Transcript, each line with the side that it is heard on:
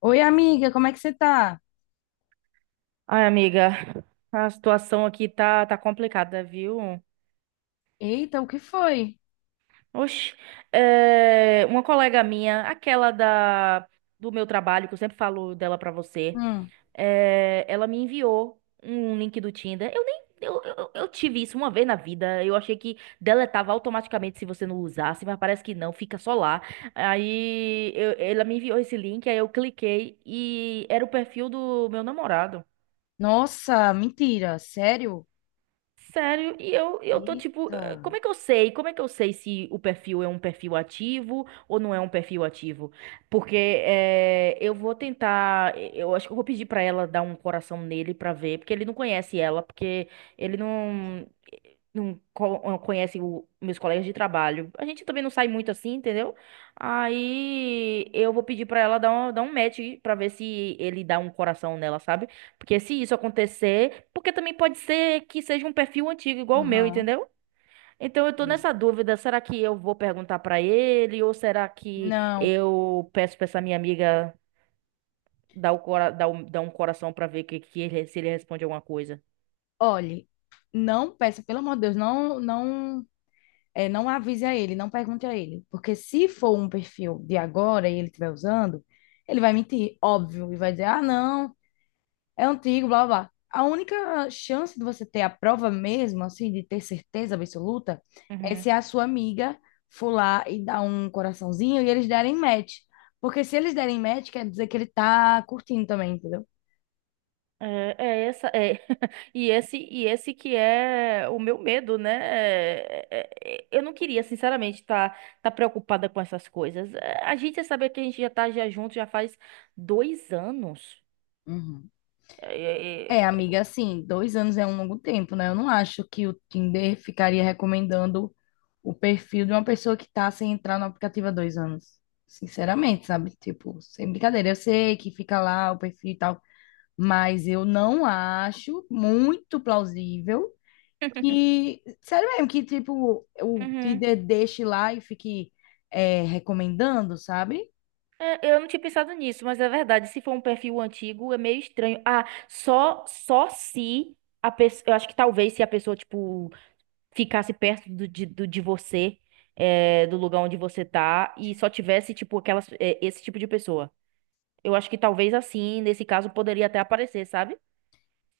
left: Oi, amiga, como é que você tá?
right: Ai, amiga, a situação aqui tá complicada, viu?
left: Eita, o que foi?
right: Oxi, uma colega minha, aquela do meu trabalho, que eu sempre falo dela pra você,
left: Hum.
right: ela me enviou um link do Tinder. Eu nem. Eu tive isso uma vez na vida. Eu achei que deletava automaticamente se você não usasse, mas parece que não, fica só lá. Aí ela me enviou esse link, aí eu cliquei e era o perfil do meu namorado.
left: Nossa, mentira, sério?
right: Sério, e eu tô tipo,
left: Eita.
right: como é que eu sei? Como é que eu sei se o perfil é um perfil ativo ou não é um perfil ativo? Porque eu vou tentar, eu acho que eu vou pedir pra ela dar um coração nele pra ver, porque ele não conhece ela, porque ele não conhece meus colegas de trabalho. A gente também não sai muito assim, entendeu? Aí eu vou pedir pra ela dar um match pra ver se ele dá um coração nela, sabe? Porque se isso acontecer, porque também pode ser que seja um perfil antigo igual o meu,
left: Aham.
right: entendeu? Então eu tô nessa dúvida, será que eu vou perguntar pra ele ou será que
left: Não,
right: eu peço pra essa minha amiga dar, o cora dar um coração pra ver se ele responde alguma coisa?
left: olhe, não peça, pelo amor de Deus, não, não, não avise a ele, não pergunte a ele, porque se for um perfil de agora e ele estiver usando, ele vai mentir, óbvio, e vai dizer, ah, não, é antigo, blá, blá, blá. A única chance de você ter a prova mesmo, assim, de ter certeza absoluta, é
right: Uhum.
left: se a sua amiga for lá e dar um coraçãozinho e eles derem match. Porque se eles derem match, quer dizer que ele tá curtindo também, entendeu?
right: É essa é e esse que é o meu medo, né? Eu não queria, sinceramente, tá preocupada com essas coisas. A gente já sabe que a gente já tá já junto já faz 2 anos.
left: Uhum.
right: É,
left: É,
right: é,
left: amiga, assim, dois anos é um longo tempo, né? Eu não acho que o Tinder ficaria recomendando o perfil de uma pessoa que tá sem entrar no aplicativo há dois anos. Sinceramente, sabe? Tipo, sem brincadeira. Eu sei que fica lá o perfil e tal, mas eu não acho muito plausível que, sério mesmo, que tipo, o
right: Uhum.
left: líder deixe lá e fique recomendando, sabe?
right: É, eu não tinha pensado nisso, mas é verdade. Se for um perfil antigo, é meio estranho. Ah, só se a pessoa. Eu acho que talvez se a pessoa, tipo, ficasse perto de você, é, do lugar onde você tá, e só tivesse, tipo, esse tipo de pessoa. Eu acho que talvez assim, nesse caso, poderia até aparecer, sabe?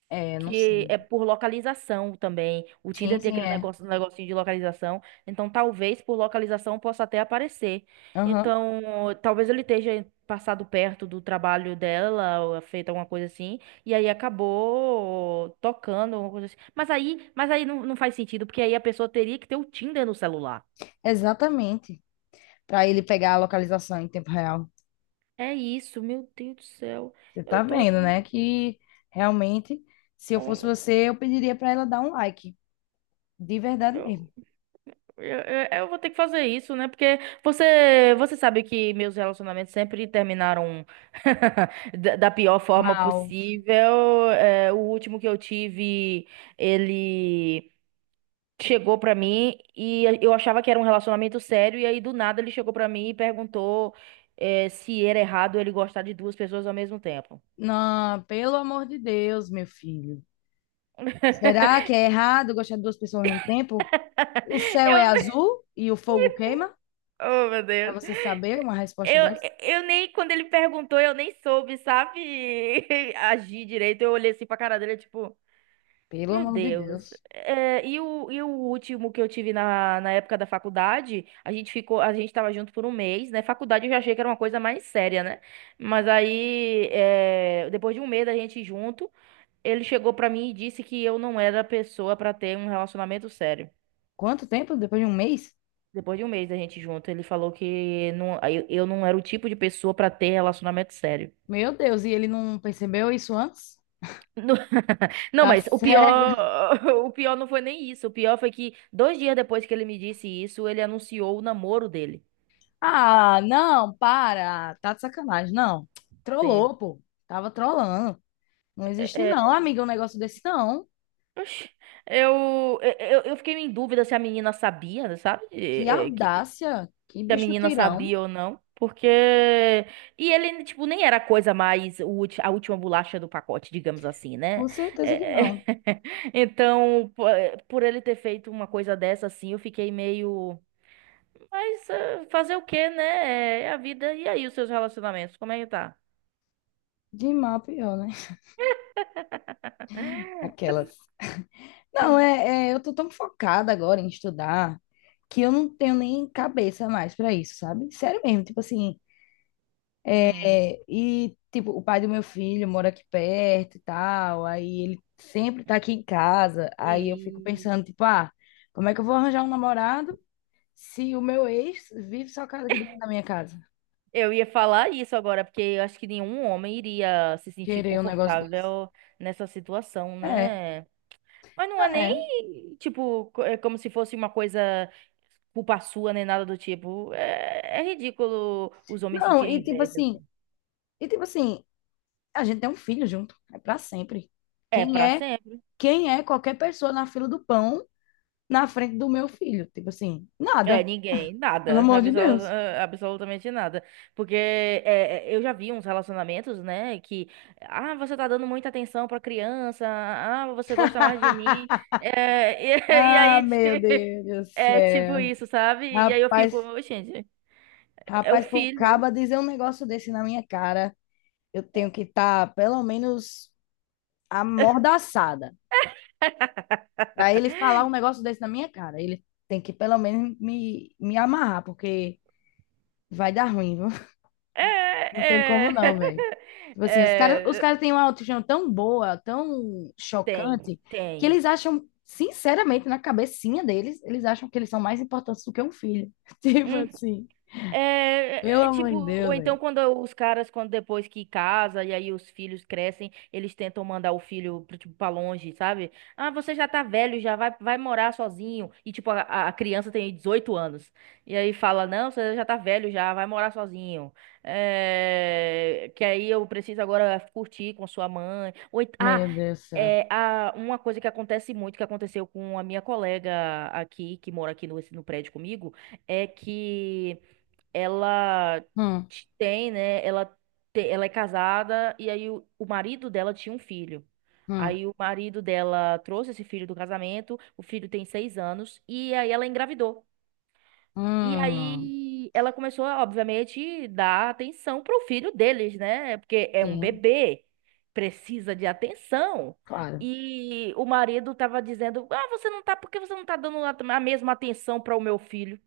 left: É, não
right: Que
left: sei.
right: é por localização também. O
left: Sim,
right: Tinder tem
left: sim,
right: aquele
left: é.
right: negócio, um negocinho de localização, então talvez por localização possa até aparecer.
left: Aham.
right: Então, talvez ele esteja passado perto do trabalho dela, ou feito alguma coisa assim, e aí acabou tocando alguma coisa assim. Mas aí não faz sentido, porque aí a pessoa teria que ter o Tinder no celular.
left: Exatamente. Para ele pegar a localização em tempo real.
right: É isso, meu Deus do céu.
left: Você
right: Eu
left: tá
right: tô
left: vendo, né?
right: aqui.
left: Que realmente, se eu
right: Oh,
left: fosse
right: meu
left: você, eu pediria para ela dar um like. De verdade
right: Deus.
left: mesmo.
right: Eu vou ter que fazer isso, né? Porque você sabe que meus relacionamentos sempre terminaram da pior forma
left: Mal.
right: possível. O último que eu tive, ele chegou pra mim e eu achava que era um relacionamento sério. E aí, do nada, ele chegou pra mim e perguntou, se era errado ele gostar de duas pessoas ao mesmo tempo.
left: Não, pelo amor de Deus, meu filho. Será que é errado gostar de duas pessoas ao mesmo tempo? O céu
right: Eu
left: é
right: nem...
left: azul e o fogo queima?
right: Oh, meu
left: Pra
right: Deus.
left: você saber uma resposta
right: Eu,
left: dessa?
right: eu nem, quando ele perguntou, eu nem soube, sabe, agir direito. Eu olhei assim pra cara dele, tipo.
left: Pelo
right: Meu
left: amor de
right: Deus.
left: Deus.
right: E o último que eu tive na época da faculdade, a gente tava junto por um mês, né? Faculdade eu já achei que era uma coisa mais séria, né? Mas aí, depois de um mês da gente junto, ele chegou pra mim e disse que eu não era a pessoa pra ter um relacionamento sério.
left: Quanto tempo? Depois de um mês?
right: Depois de um mês da gente junto, ele falou que não, eu não era o tipo de pessoa pra ter relacionamento sério.
left: Meu Deus, e ele não percebeu isso antes?
right: Não,
left: Tá
right: mas o
left: cego.
right: pior, o pior não foi nem isso. O pior foi que 2 dias depois que ele me disse isso, ele anunciou o namoro dele.
left: Ah, não, para. Tá de sacanagem. Não.
right: Sim.
left: Trollou, pô. Tava trollando. Não existe,
right: É, é.
left: não, amiga, um negócio desse, não.
right: Oxi, eu, é, é, eu fiquei em dúvida se a menina sabia, sabe?
left: Que
right: Que,
left: audácia. Que
right: se a
left: bicho
right: menina
left: tirão.
right: sabia ou não. Porque. E ele, tipo, nem era a coisa mais. A última bolacha do pacote, digamos assim, né?
left: Com certeza que
right: É,
left: não.
right: Então, por ele ter feito uma coisa dessa, assim, eu fiquei meio. Mas fazer o quê, né? É a vida. E aí, os seus relacionamentos, como é que tá?
left: De mal, pior, né? Aquelas. Não, eu tô tão focada agora em estudar que eu não tenho nem cabeça mais pra isso, sabe? Sério mesmo, tipo assim,
right: Hum.
left: é, e tipo, o pai do meu filho mora aqui perto e tal, aí ele sempre tá aqui em casa, aí eu fico
right: E
left: pensando, tipo, ah, como é que eu vou arranjar um namorado se o meu ex vive só casa aqui dentro da minha casa?
right: eu ia falar isso agora, porque eu acho que nenhum homem iria se sentir
left: Querer um negócio desse.
right: confortável nessa situação,
left: É,
right: né? Mas não é
left: é.
right: nem, tipo, é como se fosse uma coisa culpa sua, nem nada do tipo. É, é ridículo os homens
left: Não,
right: sentirem inveja, assim.
left: e tipo assim, a gente tem um filho junto, é pra sempre.
right: É
left: Quem
right: pra
left: é
right: sempre.
left: quem é qualquer pessoa na fila do pão na frente do meu filho? Tipo assim, nada,
right: É, ninguém,
left: pelo
right: nada,
left: amor de Deus.
right: absolutamente nada. Porque eu já vi uns relacionamentos, né, que, ah, você tá dando muita atenção pra criança, ah, você gosta mais de mim, é, e, e
left: Ah,
right: aí, ti-
left: meu Deus do
right: é tipo
left: céu.
right: isso, sabe? E aí eu
left: Rapaz,
right: fico, gente, é o
left: rapaz, pro
right: filho.
left: caba dizer um negócio desse na minha cara, eu tenho que estar pelo menos amordaçada. Pra ele falar um negócio desse na minha cara, ele tem que pelo menos me amarrar, porque vai dar ruim, viu?
right: É,
left: Não tem como não,
right: é,
left: velho. Tipo assim, os
right: é,
left: caras têm uma autoestima tão boa, tão
right: tem,
left: chocante, que
right: tem.
left: eles acham, sinceramente, na cabecinha deles, eles acham que eles são mais importantes do que um filho. Tipo
right: Uhum.
left: assim, pelo amor de
right: Tipo, ou
left: Deus, velho.
right: então quando os caras, quando depois que casa e aí os filhos crescem, eles tentam mandar o filho pra, tipo, pra longe, sabe? Ah, você já tá velho, já vai, vai morar sozinho. E tipo, a criança tem 18 anos. E aí fala, não, você já tá velho, já vai morar sozinho. É, que aí eu preciso agora curtir com sua mãe. Ou,
left: Meu Deus do céu.
right: uma coisa que acontece muito, que aconteceu com a minha colega aqui, que mora aqui no, no prédio comigo, é que ela
left: Hum,
right: tem, né? Ela é casada e aí o marido dela tinha um filho.
left: hum,
right: Aí o marido dela trouxe esse filho do casamento, o filho tem 6 anos, e aí ela engravidou. E
left: hum.
right: aí ela começou, obviamente, dar atenção pro filho deles, né? Porque é um
left: Sim,
right: bebê, precisa de atenção.
left: claro.
right: E o marido tava dizendo: Ah, você não tá, por que você não tá dando a mesma atenção para o meu filho?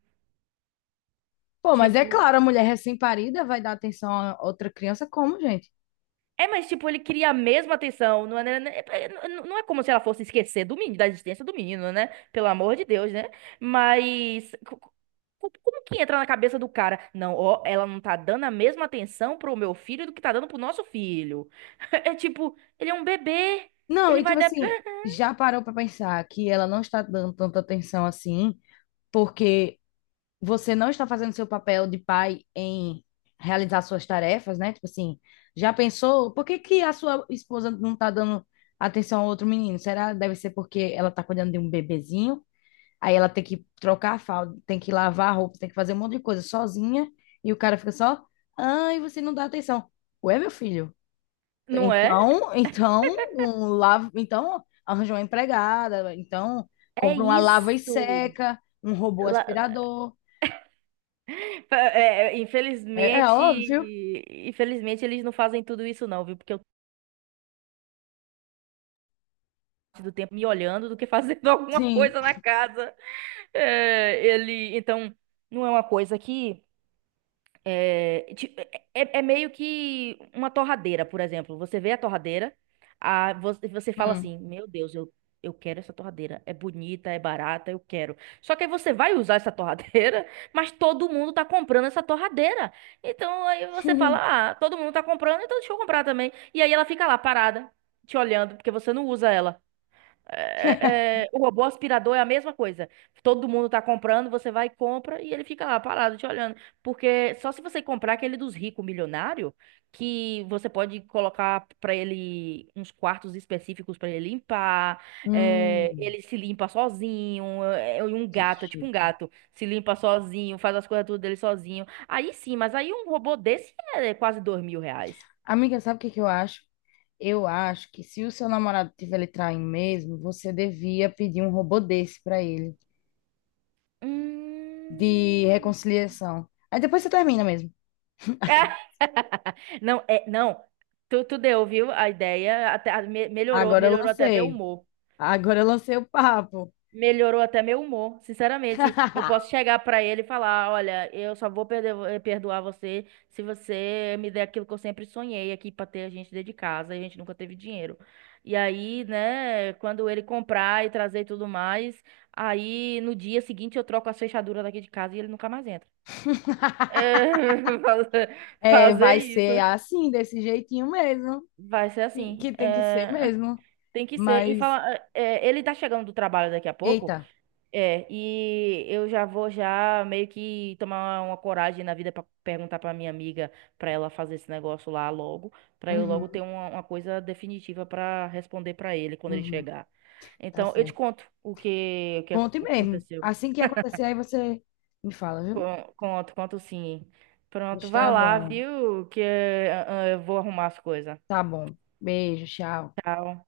left: Pô, mas é
right: Tipo.
left: claro, a mulher recém-parida vai dar atenção a outra criança como, gente?
right: É, mas tipo, ele queria a mesma atenção. Não é, não é como se ela fosse esquecer do menino, da existência do menino, né? Pelo amor de Deus, né? Mas como que entra na cabeça do cara? Não, ó, ela não tá dando a mesma atenção pro meu filho do que tá dando pro nosso filho. É tipo, ele é um bebê.
left: Não,
right: Ele
left: e
right: vai
left: tipo
right: dar.
left: assim, já parou pra pensar que ela não está dando tanta atenção assim? Porque você não está fazendo seu papel de pai em realizar suas tarefas, né? Tipo assim, já pensou, por que que a sua esposa não está dando atenção ao outro menino? Será deve ser porque ela está cuidando de um bebezinho? Aí ela tem que trocar a fralda, tem que lavar a roupa, tem que fazer um monte de coisa sozinha, e o cara fica só, ai, você não dá atenção. Ué, meu filho,
right: Não é?
left: então, então, um lava, então arranja uma empregada, então
right: É
left: compra uma lava e
right: isso.
left: seca, um robô
right: Lá-
left: aspirador.
right: é, é,
left: É, é
right: infelizmente,
left: óbvio.
right: infelizmente eles não fazem tudo isso não, viu? Porque eu passo do tempo me olhando do que fazendo alguma
left: Sim.
right: coisa na casa. É, ele, então, não é uma coisa que é, ti- é meio que uma torradeira, por exemplo. Você vê a torradeira, você fala
left: Hum.
right: assim, meu Deus, eu quero essa torradeira. É bonita, é barata, eu quero. Só que aí você vai usar essa torradeira, mas todo mundo tá comprando essa torradeira. Então aí você fala, ah, todo mundo tá comprando, então deixa eu comprar também. E aí ela fica lá parada, te olhando, porque você não usa ela. O robô aspirador é a mesma coisa. Todo mundo tá comprando, você vai e compra e ele fica lá parado te olhando. Porque só se você comprar aquele dos ricos milionário, que você pode colocar pra ele uns quartos específicos pra ele limpar, é,
left: Hum.
right: ele se limpa sozinho, é, um
left: Que
right: gato, é tipo um
left: chique.
right: gato, se limpa sozinho, faz as coisas tudo dele sozinho. Aí sim, mas aí um robô desse é quase R$ 2.000.
left: Amiga, sabe o que que eu acho? Eu acho que se o seu namorado tiver lhe traindo mesmo, você devia pedir um robô desse pra ele, de
right: Hum...
left: reconciliação. Aí depois você termina mesmo.
right: Não, não. Tu deu, viu? A ideia até melhorou,
left: Agora eu
right: melhorou até meu
left: lancei.
right: humor.
left: Agora eu lancei o papo.
right: Melhorou até meu humor, sinceramente. Eu posso chegar pra ele e falar, olha, eu só vou perdoar você se você me der aquilo que eu sempre sonhei aqui pra ter a gente dentro de casa, e a gente nunca teve dinheiro. E aí, né, quando ele comprar e trazer e tudo mais, aí no dia seguinte eu troco as fechaduras daqui de casa e ele nunca mais entra. É, fazer
left: É,
right: fazer
left: vai
right: isso.
left: ser assim, desse jeitinho mesmo.
right: Vai ser assim.
left: Que tem que ser mesmo.
right: Tem que ser. Em
left: Mas,
right: fala, ele tá chegando do trabalho daqui a pouco,
left: eita.
right: é, e eu já vou já meio que tomar uma coragem na vida pra perguntar pra minha amiga pra ela fazer esse negócio lá logo, pra eu logo ter
left: Uhum,
right: uma coisa definitiva pra responder pra ele quando ele
left: uhum,
right: chegar.
left: tá
right: Então, eu te
left: certo.
right: conto o que
left: Conte mesmo.
right: aconteceu.
left: Assim que acontecer, aí você me fala, viu?
right: Conto, conto sim. Pronto, vá
left: Está
right: lá,
left: bom.
right: viu? Que eu vou arrumar as coisas.
left: Tá bom. Beijo, tchau.
right: Tchau.